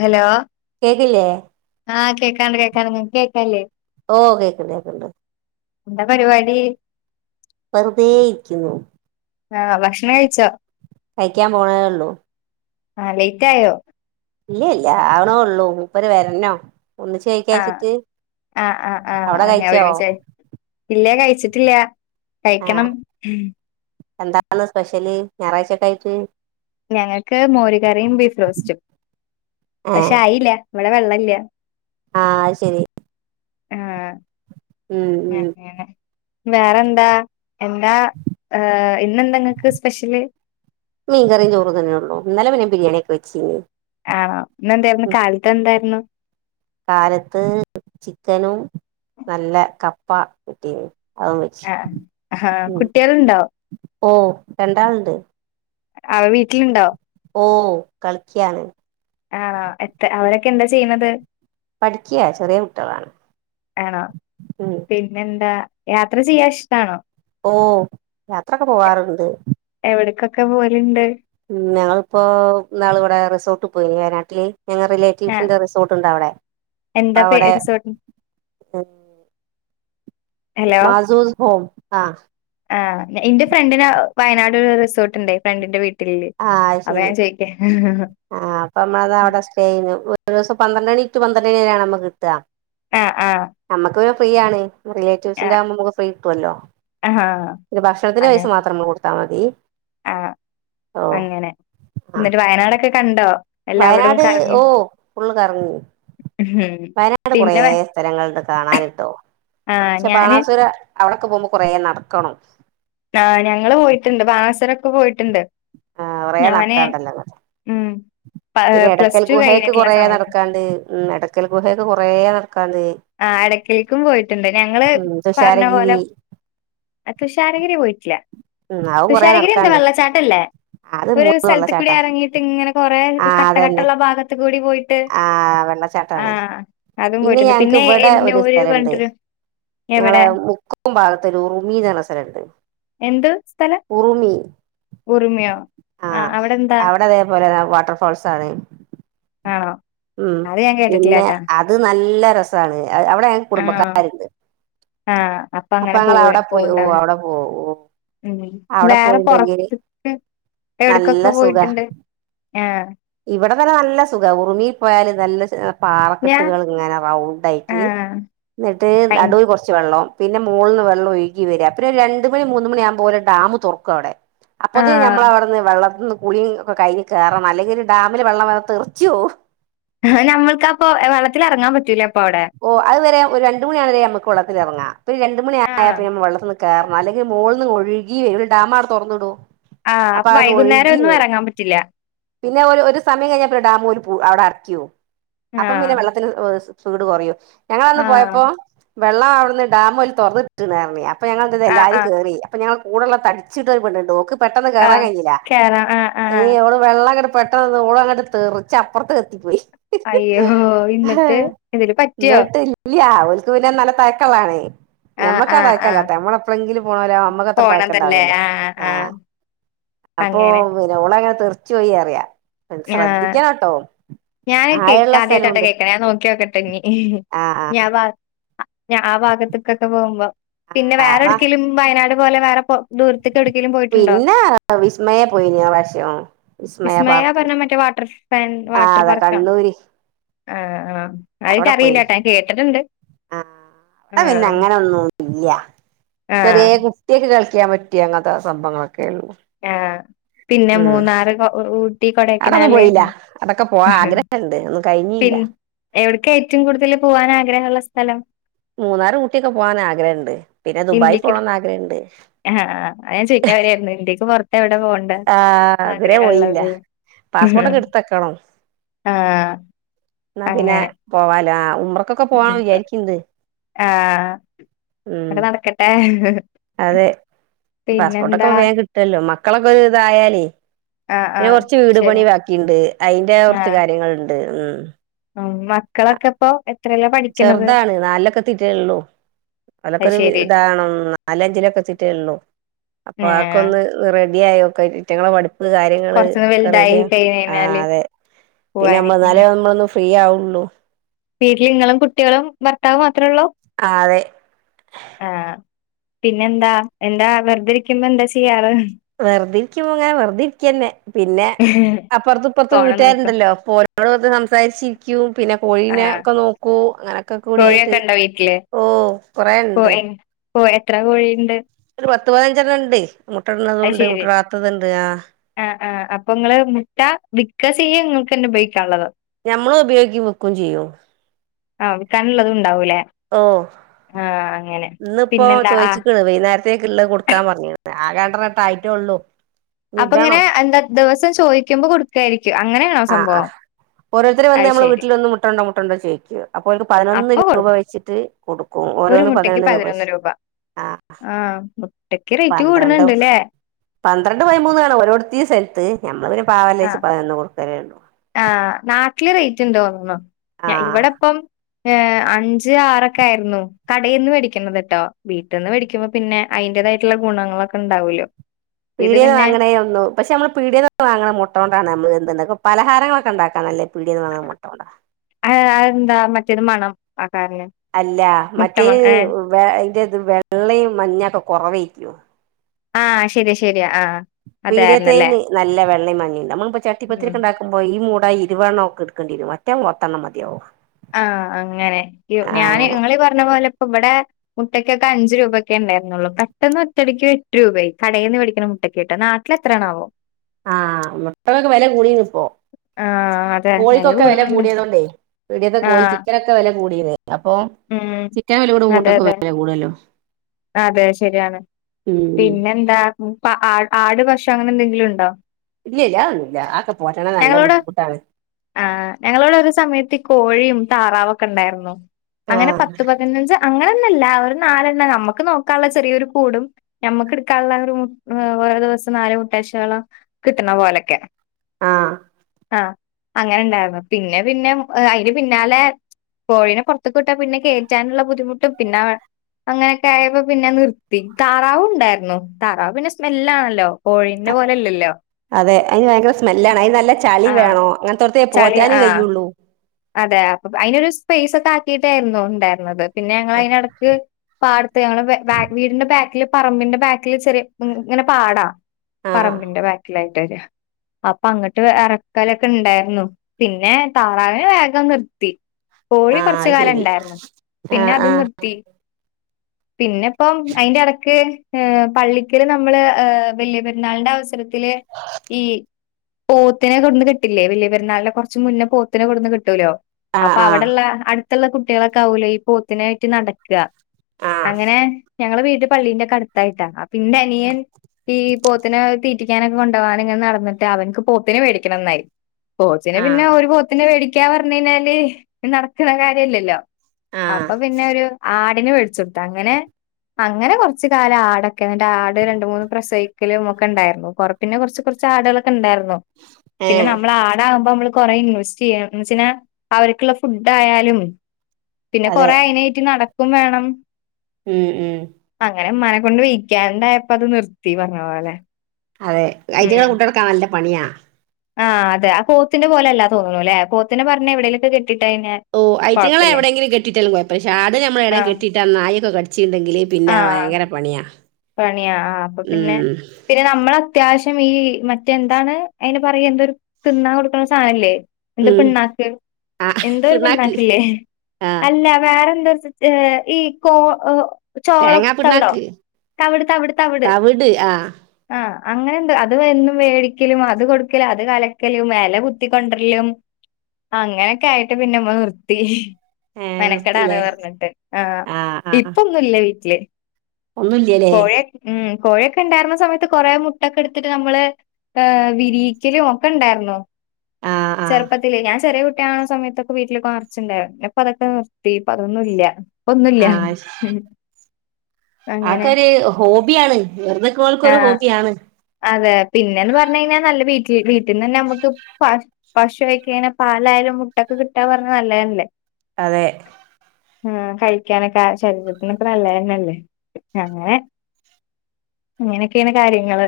Hello കേക്കില്ലേ ആഹ് കേക്കാണ്ട് കേക്കാണ്ട് ഇങ്ങക്ക് കേക്കാല്ലേ ഓ കേക്ക്ണ്ട് കേക്കണ്ട് എന്താ പരിപാടി വെറുതെയിരിക്കുന്നു ആ ഭക്ഷണം കഴിച്ചോ? കഴിക്കാൻ പോണേയുള്ളൂ ആ ച്ച് ലൈറ്റ് ആയോ? ഇല്ല ഇല്ല ആവണേ ഉള്ളൂ മുപ്പര് വേരന്നോ ആ ആഹ് ആഹ് ആഹ് അവിടെ അങ്ങനെ കഴിച്ചോ ഒരുമിച്ച് കഴിക്ക ഇല്ല കഴിച്ചിട്ടില്ല ആ കഴിക്കണം എന്താണ് സ്പെഷ്യല് ഞായറാഴ്ചൊക്കെ ആയിട്ട് ഞങ്ങൾക്ക് മോര് കറിയും ബീഫ് റോസ്റ്റും ആ പഷെ ആയില്ല ഇവിടെ വെള്ളല്ല്യ ആ അയ്ശെരി ആഹ് ഉം ഉം അങ്ങനെ വേറെന്താ എന്താ ഏ ഇന്നെന്താങ്ങക്ക് സ്പെഷ്യല് മീൻകറിയും ചോറും തന്നെ ഉള്ളൂ ഇന്നലെ പിന്നെ ബിരിയാണിയൊക്കെ വെച്ചിന് ആ ഇന്ന് എന്തായിരുന്നു കാലത്ത് എന്തായിരുന്നു കാലത്ത് ചിക്കനും നല്ല കപ്പ കിട്ടീന് അതും വെച്ച് ആഹ് ആഹ് ഉം കുട്ടികളുണ്ടോ ഓ രണ്ടാളുണ്ട് അവ വീട്ടിലുണ്ടോ ഓ കളിക്കാണ് ആണോ എത്ര അവരൊക്കെ എന്താ ചെയ്യുന്നത് പഠിക്കയാ ചെറിയ കുട്ടികളാണ് ആണോ ഉ പിന്നെന്താ യാത്ര ചെയ്യാൻ ഇഷ്ടാണോ ഓ യാത്രക്ക് പോവാറണ്ട് വിടക്കൊക്കെ പോലുണ്ട് ഉഞങ്ങിപ്പോ നാള ഇവിടെ റിസോർട്ടിൽ പോയിനി വയനാട്ടില് ഞങ്ങൾ ആ റിലേറ്റീവ്സി്റെ റിസോർട്ടുണ്ട് അവിടെ അപ്പ എന്താ പേ അവിടെ റിസോർട്ട് ഹലോ മാസോസ് ഹോം ആഹ ആ എന്റെ ഫ്രണ്ടിൻ വയനാട് ഒരു റിസോർട്ടുണ്ട് ഫ്രണ്ടിന്റെ വീട്ട ആഹ ശരി ആഹ അപ്പൊ നമ്മളത് അവിടെ സ്റ്റേ ചെയ്യുന്നു ഒരു ദിവസം പന്ത്രണ്ട് മണിക്ക് ന പന്ത്രരാണ് നമു കിട്ടുക ആഹ ആഹ ഫ്രീയാണ് റിലേറ്റീവ്സിൻന്റെ ആകുമ്പോ നമക്ക് ഫ്രീ കിട്ടല്ലോ ആ ഒരു ഭക്ഷണത്തിന്റെ പൈസ മാത്ര നമ്മൾ കൊടുത്താൽ മതി അ ആഹ് അങ്ങനെ ആഹ് എന്നിട്ട് വയനാടൊക്കെ കണ്ടോ എല്ലാവിടും വയനാട് കറങ്ങി ഓ ഫുള്ള് കറങ്ങി ഉം വയനാട് കുറെ പിന്നെ വേ- സ്ഥലങ്ങളണ്ട് കാണാനിട്ടോ ആ പക്ഷെ ഞാന് ബാണാസുര അവളൊക്കെ പോകുമ്പോ കൊറേ നടക്കണം ആഹ ഞങ്ങള്ൾ പോയിട്ടുണ്ട് ബാാനാസവരൊക്കെ പോയിട്ടുണ്ട് ആ് കുറ ഞാന് നടക്കാണ്ടല്ലോ ഉം പിന്നെ പ്ലസ് എടയ്ക്കൽ ടു ഗുഹൊക്കെ കഴിഞ്ഞിട്ടുള്ള കൊറെേ സമയത്ത് നടക്കാണ്ട് ഉ എടയ്ക്കൽ ഗുഹയൊക്കെ കൊറ നടക്ക ആ് ഇടക്കയിലേക്കും പോയിട്ടുണ്ട് ഞങ്ങള് ഉം പറഞ്ഞ പോലെ തുഷാരഗിരി തുഷാരഗിരി പോയിട്ടു ഇല്ല ഉം അതും കൊറേ തുഷാരഗിരി എന്താ നടക്കാണ്ട് വെള്ളച്ചാട്ടല്ലേ അത് ഒരു മൂന്ന് സ്ഥലത്ത കൂടി വെള്ളച്ചാട്ടാ ഇറങ്ങിയിട്ട് ഇങ്ങനെ കൊറെേ ആഹ് അതന്നെ കട്ടകട്ടുള്ള ഭാഗത്ത കൂടി പോയിട്ട് ആഹ് ആഹ അതും പോയിട്ടുണ്ട് ക്ക് പിന്നെ ഇവിടെ ഒരു എന്നൂര് സ്ഥലുണ്ട് പറഞ്ഞിട്ടൊരു ഞങ്ങളെ എവിടെ മുക്കും ഭാഗത്ത് ഒരു ഉറമിന്ന് പറഞ്ഞ സ്ഥലുണ്ട് എന്ത് സ്ഥലം ഉറുമി ഉറുമിയോ ആഹ ആഹ് അവിടെന്താ അവിടതേപോലെ വാട്ടർഫാൾസാ ണ് ആണോ ഉം അത് ഞാൻ പിന്നെ കേട്ടിട്ടില്ലാട്ടാ. അത് നല്ല രസാണ് ആ അവിടെ ഞ ആണോ കുടുംബക്കാാര്ണ്ട് ആഹ് അപ്പൊ അപ്പ അങ്ങനെ ങ്ങള പോവ വിടെ പോയി ഓ പോവ്ണ്ടാവും. അവിടെ പോ ഓ ഉം അവിടെ വേറെ പോയിണ്ടെങ്കില് പൊറത്ത്ക്ക് നല്ല എവിട്ക്കൊക്കെ സുഖ പോയിട്ടുണ്ട്. ആഹ് ഇവിടെ തന്നെ നല്ല സുഖ ഉറുമി പോയല് നല്ല [unintelligible] ഞാ പാറക്കെട്ടുകളിങ്ങനെ റൗണ്ട് ആയിട്ട് ആഹ് ന്നട്ട് അയിന് നടൂല് കൊർച് വെള്ളം പിന്നെ മോൾ ന്ന് വെള്ളൊഴ്കി വര്യ ത്രിരു രണ്ട് മണി മൂന്ന് മണി ആക്പോ പോല ഡാം തൊർക്കടെ അപ്പോത്തിന് ആഹ് ഞമ്മലൗടുന്ന് വെള്ളത് ന്ന് കുളീം ഒക്കെ കഴിഞ്ഞ കേറണം അല്ലെങ്കില് ഡാമില് വെള്ളം വെന്ന തെറിച്ചോ നമ്മക്കപ്പൊ വെള്ളത്തിലെ റങ്ങാൻ പറ്റൂല അപ്പൊ അവിടെ ഓ അഹ് വരെ ഒരു രണ്ട് മണ്യാവ ണെരെ അമ്മക് വെ ളള്ളത്തിലെൽറങ്ങാം ഒരു രണ്ട മണിയായാ ആഹ് പിന്നേ വെള്ളത്തന്ന് കാർ അല്ലെങ്കി മോളന്ന് ഒഴുകിവ [unintelligible] ഡാമാ ടെ തൊറന്ന്ടൊ ആഹ് അപ്പൊ അവിന്ന് വൈകുന്നേരം ഒഴുകി ഒന്നും വരും ഇറങ്ങാൻ പറ്റില്ല പിന്നെ ഒരു ഒരു സമയം കഴിഞാ പ്പ ഡാമോൽ പൂ അവിടെ അർക്കിയോ അപ്പം പിന്നെ ആഹ് വെള്ളത്തിന് ഓർസ് വീട് കൊറയോ ഞങ്ങള ന്ന് ആഹ് പോയപ്പോം വെള്ളം ഔട്ന്ന് ഡാം ഓല് തൊറന്ന്ട്ട് ണ് അറിഞ് പ്പ ഞങ്ങള് ത് തെ ആഹ് എല്ലാരും ആഹ് കേറി അപ്പൊഞാൻ കൂടെള്ള തടിച്ചിട്ടൊരു പെണ്ണ് ണ്ട് ഓക്ക് പെട്ടെന്ന് കേറാൻ ആഹ് കൈഞ്ജീല്ല കേറാ ആഹ് ആഹ് ഈ ഓൾ വെള്ളങ്ങട്ട് പെട്ടെന്നോള അങ്ങട്ട് തെറച്ചപ്പറത്ത് എത്തിപ്പോയി അയ്യോ ഇന്നട്ട് എന്തേലും പറ്റിയോ ല്ലാ ഓല്ക് പിന്ന നല്ല തയക്കള്ളാണേ ആഹ് ഞമ്മക്കാ ആഹ് ആഹ് തയക്കല്ലാത്തെ അമ്മളെപ്പെളെങ്കിലും പോണോ ലാ അമ്മക്ക് അത്ര പോണതല്ലേ തയക്കണ്ടാവല്ലോ ആഹ് ആ ആഹ് അപ്പോ അങ്ങനെ പിന്നെ ഓളങ്ങന തെർച്ചോയീ അറിയ ആഹ ഞാനോക്കെ ആഴള്ള ക്കാദ്യയിട്ടാട്ടോ സ്ഥലവുണ്ട് കേക്ക് ണെ ഞാൻ നോക്കിയോക്ക ട്ടഞ് ഈ ഹ് ആഹ് ഞാവർ ഞാൻ ഭാഗത്തക്കൊക്കെ പോകുമ്പോ പിന്നെ ആഹ് ആഹ് വേറെടുക്കലും വയനാട് [unintelligible] പോയിട്ടുണ്ടോ പിന്നെ വിസ്മയ പോയി പ്രാവശ്യം വിസ്മയ പാർ പറഞ്ഞാ മറ്റേ വാട്ടർ വാട്ടർ പാർക്ക് ആണ് കണ്ണൂര് ആ ആ അവിടെ പോയി ആ അവിടെ പിന്നെ ആഹ് അങ്ങനെ ഒന്നും ഇല്ലൃ ആഹ് ചെറിയ കുട്ടിയക്കെ കളി വിക്കാൻ പറ്റിയഅങ്ങനത്തെ സംഭങ്ങളൊക്കെ ള്ളു ആഹ് പിന്നെ ഉം മൂന്നാറ് കൊ ഊട്ടി അവിടൊന്നും കൊടൈക്കനാല് പോയില്ല അടൊക്കെ പോവാൻ ആഗ്രഹുണ്ട് ഒന്നും കഴിഞ്ഞില്ല പിൻ എവിട്ക്കാ ഏറ്റവും കൂടുതൽ പോവാൻ ആഗ്രഹമുള്ള സ്ഥലം മൂന്നാറ് ഊട്ടിയൊക്കെ പോവാൻ ആഗ്രഹമുണ്ട് പിന്നെ ദുബായി ഇന്ത്യക്ക് പോണംന്ന് ആഗ്രഹമുണ്ട് ആഹ് ആഹ് അത് ഞാൻ ചോദിക്കാൻ [unintelligible] ആ ഇതുരെ പോയില്ല ആഗ്രഹള്ളത് പാസ്പോർട്ടൊക്കെ ആഹ് എടുത്തക്കണംഎന്നാ പിന്നെ അങ്ങനെ പോവാലോ ആ ഉമ്മറക്കൊക്കെ പോകാനാണ് വിചാരിക്കുന്നത് ആ അവിടെ നടക്കട്ടെ അതെ പാസ്പോർട്ട്ക്ക പിന്നെന്താ വേഗം കിട്ടല്ലോ മ മക്കളൊക്കെ ഇതായാലേ ആഹ് ന്നെ ആഹ് കൊറച്ച് വീട് ശരി പണി ബാക്കിണ്ട് അതിന്റെ കുറച്ച് ആഹ് കാര്യങ്ങളൾണ്ട് ഉം മക്കളൊക്കെ ഇപ്പോ എപ്പ് ചെറുതാണ് നാലിലൊക്കെ എതീറ്റേള്ളൂ അലൊക്കെ ഒരു അയ്ശരി ഇതാണ് നാലഞ്ചിലൊക്കെ എത്തിറ്റേള്ളു അപ്പൊ ആക്കെ ഏഹ് ഒന്ന് നിറ [unintelligible] കാര്യങ്ങള് കൊറച്ചൊന്ന് ഒക്കെ വലുതായി റെഡിയ കഴിഞ്ഞ് ആ കഴിഞ്ഞാല് അതെ പിന്നെ പോവാന് എന്നാലെ നമ്മളൊ ഫ്രീ ആ ഉളളു വീട്ടിൽ ഇങ്ങളും കുട്ടികളും ഭർത്താവും അത്രള്ളോ ആഹ് അതെ ആ പിന്നെന്താ എന്താ വെറുതിരിക്കുമ്പോ എന്താ ചെയ്യാറ് വെറുതെ ഇരിക്കും പോ ങ്ങനെ വെറുതെരിക്കന്നെ പിന്നെ അപ്പുറത്തും ഇപ്പുറത്തും ഫോണ് നോക്കും വീട്ടുകാരുണ്ടല്ലോ ഓരോട് സംസാരിച്ചിരിക്കും പിന്നെ കോയീനെ ആഹ് ഒക്കെ നോക്കൂ [inaudible] [unintelligible] ഒക്കെ കൂടിയായിട്ട് കോഴിയൊക്കെ ഉണ്ടോ വീട്ടില് ഓ കുറെ ഉണ്ട് ഓ എത്ര കോഴിയുണ്ട് പത്ത് പതിനഞ്ചെണ്ണം ഉണ്ടേ അത് ശരി ആഹ് ആഹ് അപ്പൊ ഇങ്ങള് മുട്ട വിക്കാ ചെയ്യ പിന്നെ ഉപയോഗിക്കാൻ ഉള്ളത് നഞമ്മള് ഉപയോഗിക്കുകയും വിക്യ ചെയ്യവോ ആഹ് വിക്കാനുള്ളത് ഉണ്ടാവൂല്ലേ ഓ ഇന്ന്പ്പോ പിന്നെന്താ ആഹ് ചോദിച്ച്ക്കണ് വൈകുന്നേരത്തേക്ക്ള്ള കൊടുക്കാൻ പറഞ്ഞ്. [unintelligible] അപ്പൊ ഇങ്ങനെ എന്താ ദെവസം ചോദിക്കുമ്പോ കൊടുക്കായിരി ആഹ് ആഹ് ഓരോരുത്തര് വന്ന് അത് നമ്മൾ ശെരി വീട്ടിൽ വന്ന് മുട്ടണ്ടോ മുട്ടണ്ടോ ചോയിക്ക അപ്പൊ അവ പതിനൊന്ന് അപ്പൊ രൂപ കൊടുക്കും വെച്ചിട്ട് കൊടുക്കും. ഒരു ഓരോന്ന് മുട്ടക്ക് പതിനൊന്ന് രൂപ വെച്ച്. ആഹ് ഇടക്ക് റേറ്റ് കൂടുന്നുണ്ട്ല്ലേ. ണ്ട് പതിമൂന്ന് ആണ്‌ ഓരോത്ത് സ്ഥലത്ത് ഞമ്മള് പാവലേച്ചു ആഹ് പതിനൊന്ന് കൊടു [unintelligible] ആഹ് നാട്ടില് റേറ്റ് ണ്ട്ന്ന്തോന്നന്നു. ആഹ് ഇവിടെപ്പം ഏഹ് അഞ്ച് ആറൊക്കെ ആയിരുന്നു. കടയിൽന്ന് വേടിക്കണത് കേട്ടോ. വീട്ടിൽന്ന് മേടിക്കുമ്പോ പിന്നെ അതിന്റേതായിട്ടുള്ള ഗുണങ്ങളൊക്കെ ഉണ്ടാവൂല്ലോ. ഇത് പീടീന്ന് പിന്നെ വാങ്ങണേയോന്നും പക്ഷെ നമ്മള് പീടീയന്ന് വാങ്ങണ മുട്ട കൊണ്ടാണ് നമ്മള് എന്തെങ്കി പലഹാരങ്ങളൊക്കെ ഉണ്ടാക്കാനല്ലേ പിടീന്ന്‌ വാങ്ങണ മുട്ട കൊണ്ടാ. ആഹ് അത് എന്താ മറ്റേതിന് മണം ആ കാരണം അല്ല മുട്ടമണം മറ്റേയ് ഏഹ് അതിന്റെത് വെള്ളയും മഞ്ഞൊക്കെ കുറവല്ലേ. ആഹ് ശരിയാ ശരി. പീടിയത്തേന് നല്ല വെള്ള മഞ്ഞയുണ്ട് നമ്മളിപ്പോ ചട്ടിപ്പത്തിരി ഉം ഉണ്ടാക്കുമ്പോ ഈ മൂ ട്ട ഇരുപത് എണ്ണം ഒക്കെ എടുക്കേണ്ടിവരും. മറ്റേ പത്തെണ്ണം മതിയാവും. ആഹ് അങ്ങനെ ഞാന് ആഹ് നിങ്ങള് പറഞ്ഞ പോലെ ഇപ്പ ഇവിടെ മുട്ടക്കൊക്കെ അഞ്ച് രൂപൊക്കെ ഉണ്ടായിരുന്നുള്ളൂ. പെട്ടന്ന് ഒറ്റടിക്കും എട്ട് രൂപ ആയി കടയിൽ നിന്ന് പേടിക്കുന്ന മുട്ടക്കെ നാട്ടിൽ എത്രയാണാവോ? ആഹ് മുട്ടക്കൊക്കെ വില കൂടി ഇപ്പോ. ആഹ് അതെ വെല കോഴിക്കൊക്കെ വില കൂടുന്നുണ്ട് കൂടിയതോണ്ടേ. ടിയക്കെ കോഴി ആഹ് ചിക്കനോക്കെ വെല കൂടിത്. ഉം അതെ അതെ വെല കൂടല്ലോ അതെ ശരിയാണ്. ഉം പിന്നെന്താ ആടു ഭക്ഷ അങ്ങനെന്തെങ്കിലും ഉണ്ടോ? ഇല്ല ഇല്ല അ ഒന്നുമില്ല ആക്കെ പോട്ടണ നല്ല ഞങ്ങളോട് ബുദ്ധിമുട്ടാണ്. ആഹ് ഞങ്ങളോട് ഒരു സമയത്ത് ഈ കോഴിയും താറാവൊക്കെ ഉണ്ടായിരുന്നു. അങ്ങനെ ആഹ് പത്ത് പതിനഞ്ച് അങ്ങനെ നല്ല ഒരു നാലെണ്ണ നമ്മക്ക് നോക്കാനുള്ള ചെറിയൊരു കൂടും ഞമ്മക്ക് എടുക്കാനുള്ള ഒരു ഓരോ ദിവസം നാല് മുട്ടാശകളോ കിട്ടണ പോലൊക്കെ. ആ ആ അങ്ങനെണ്ടായിരുന്നു. പിന്നെ പിന്നെ അതിന് പിന്നാലെ കോഴിനെ ത്ത് കിട്ടാ പിന്നെ കേറ്റാനുള്ള ബുദ്ധിമുട്ടും പിന്നെ അങ്ങനെയൊക്കെ ആയപ്പോ പിന്നെ നിർത്തി താറാവും ഉണ്ടായിരുന്നു. താറാവ് പിന്നെ സ്മെല്ലാണല്ലോ. കോഴീന്റെ പോലെല്ലല്ലോ അതെ അതിന് ഭയങ്കര സ്മെല്ലാണ്. അതിന് നല്ല ചളി ആഹ് വേണോ അങ്ങനെത്തോടത്ത ചളി പോറ്റാനും ആഹ് കയുള്ളൂ. അതെ അപ്പൊ അതിനൊരു സ്പേസ് ഒക്കെ ആക്കിയിട്ടായിരുന്നു. ഉണ്ടായിരുന്നത്. പിന്നെ ഞങ്ങളയ്നെ എടക്ക് പാടത്ത് ഞങ്ങളെ ബ വീടിന്റെ ബാക്കില് എപ്പോ പറമ്പിന്റെ ബാക്കിൽ ചെറിയ ഇങ്ങനെ പാടാ ആഹ് ആഹ് പറമ്പിന്റെ ബാക്കിലായി അപ്പൊ അങ്ങോട്ട് ഇറക്കലൊക്കെ ഉണ്ടായിരുന്നു പിന്നെ താറാവി വേഗം നിർത്തി കോഴി ആഹ് കൊറച്ച് അത് കാലം ശരി ഉണ്ടായിരുന്നു പിന്നെ ആഹ് അതും ആഹ് നിർത്തി പിന്നെ ഇപ്പം അയിന്റെ എടക്ക് ഏഹ് പള്ളിക്കല് നമ്മള് ഏഹ് വലിയ പെരുന്നാളിന്റെ അവസരത്തില് ഈ പോത്തിനെ കൊടുന്ന് കെട്ടില്ലേ വല്യ പെരുന്നാളിന്റെ കുറച്ച് മുന്നേ പോത്തിനെ കൊടുന്ന് കെട് ട്ടൂലോ ആഹ് അപ്പൊ ആഹ് അവിടൊള്ള അടു ത്തുള്ള കുട്ടികളൊക്കെ ആവൂലോ ഈ പോത്തിനായിട്ട് നടക്ക്ക ആഹ് അങ്ങനെ ഞങ്ങള് വീട് പള്ളിന്റെ ഒക്കെ അടുത്തായിട്ടാ ഇൻ്റനിയൻ ഈ പോത്തിനെ തീറ്റിക്കാനൊക്കെ കൊണ്ട്പോകാൻ ഇങ്ങനെ നടന്നിട്ട് അവൻക്ക് പോത്തിന് മേടിക്കണംന്നായി പോത്തിനെ പിന്നെ ആഹ് ഒരു പോത്തിനേ വേടി ക്കാ പറഞ്ഞ് കഴിഞ്ഞാല് നടക്കണ കാര്യല്ലല്ലോ ആഹ് അപ്പൊ പിന്നെ ഒരു ആ ആടിനെ വേടിച്ചുകൊടുത്തു അങ്ങനെ അങ്ങനെ കൊറച്ച് കാലം അടൊക്കെ എന്നിട്ട് ആട് രണ്ട് മൂന്ന് പ്രസവിക്കലും ഒക്കെ ഉണ്ടായിരുന്നു കൊ പിന്നെ കൊറച്ച് കൊറച്ച് ആടുകളൊ ണ്ടായിരുന്നു പിന്നെ ഏഹ് നമ്മൾ ആടാകുമ്പോ നമ്മള് കുറേ ഇൻവെസ്റ്റ് ചെയ്യണം എന്ന് വെച്ച്ഞ്ഞ അവർക്കുള്ള ഫുഡ് ആയാലും പിന്നെ അതെ കൊറേ അയിനായിറ്റ നട ക്കും വേണം ഉം ഉം അങ്ങനെ ഉമ്മാനെ കൊണ്ട് വിക്കാണ്ടായപ്പോ അത് നിർത്തി പറഞ്ഞ പോല്ലെ അതെ ഐറ്റങ്ങളെ കൊണ്ടടക്കാൻ നല്ല പണിയാ ആഹ് അതെ പോത്തിന്റെ പോലല്ല തോന്നുന്നു അല്ലേ പോത്തിന് പറഞ്ഞ എവിടേലൊക്കെകെട്ടി ഓ ഐറ്റങ്ങളെ എവിടെങ്കിലും കെട്ടിട്ടാലും കൊയപ്പല്ല. പക്ഷെ ആട് നമ്മ എവിടെ ആഹ് കെട്ടിട്ട ആ നായൊക്കെ കടി ആഹ് പണിയാ ആ അപ്പൊ പിന്നെ ഉം പിന്നെ നമ്മൾ അത്യാവശ്യം ഈ മറ്റെന്താണ് അതിന് പറയ എന്തൊരു തിന്നാൻ കൊടുക്കണ സാനംല്ലേ എന്താ ഉം പിണ്ണാക്ക് ആഹ് എന്തോ ഒരു പിണ്ണാക്ക് പിണ്ണാക്കില്ലേ ആഹ് അല്ല വേറെന്തോ ഒരു ഏ ഈ കോ ഓ ചോളം തേങ്ങാ തവിടോ പിണ്ണാക്ക് തവിട് തവിട് തവിട് ആ അങ്ങനെ ണ്ട്. അത് എന്നും മേടിക്കലും അത് കൊടുക്കലും അത് കലക്കലും എല കുത്തിക്കൊണ്ടരലും അങ്ങനെയൊക്കെ ആയിട്ട് പിന്നമ്മള് നിർത്തി. ഏഹ് മെനക്കടാണ് നിർത്തില്ലേ പർഞ്ഞിട്ട്. ആ ആഹ് ആഹ് ഇപ്പം ന്നുല്ല വീട്ടില്. ഒന്നുല്ല്യലേ കോയെ ഉം കോഴയൊക്കെ ഉണ്ടായിരുന്ന സമയത്ത് കൊറെ മുട്ടൊക്കെ എട്ത്തിട്ട് നമ്മള് വിരിയിക്കലും ഒക്കെ ഉണ്ടാർന്നു. ആഹ് ആഹ് ചെറുപ്പത്തിലേ, ഞാൻ ചെറിയ കു ട്ടിയാവണ സമയത്തൊക്കെ വീട്ടിലൊക്ക നർച്ചുണ്ടായിരുന്നു. പിന്നപ്പതൊക്കെ നിർത്തി. ഇപ്പൊ അതൊന്നും ഇല്ല. ഇപ്പം ഒന്നൂല്ല്യാ അ ഒക്കരു ഹോബിയാണ്. വെർതെ നിക് ണോൽക്കൊരു ആഹ് ഹോബിയാണ്. അതെ. പിന്നെന്ന് പറഞ്ഞഴിഞ്ഞാൽ നല്ല വീട്ടിൽ വീട്ടീന്ന് തന്നെ നമുക്ക് പ പശു ആയ്ക്കെയ്ഞ്ഞാ പാലായാലും മുട്ടൊക്കെ കിട്ടാന്ന് പർഞ്ഞാ നല്ലതല്ലേ. അതെ ആ കഴിക്കാനൊക്കെ ശരീരത്തിനൊക്കെ നല്ലതണല്ലേ അങ്ങനെ ഇങ്ങനെയൊക്കെയാണ് കാര്യങ്ങള്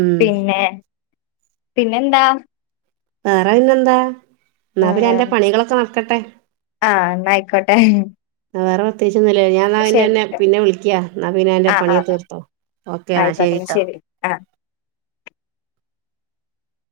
ഉം പിന്നെ പിന്നെന്താ വേറെ പിന്നെന്താ എന്നാ പിന്നെ ആഹ് അന്റെ പണികളൊക്കെ നടക്കട്ടെ ആഹ് ന്നാ ആയിക്കോട്ടെ വേറെ പ്രതേ ഞാൻ ശരി പിന്നെന്നെ പിന്നെ വിളിക്ക. എന്നാ പിന്നെ എന്റെ ആഹ് പണിയെ ആഹ് ആഹ് തീർത്തോ ഓക്കേ എന്നാ ആയിക്കോട്ടെ ശരിട്ടോ ശരി ആ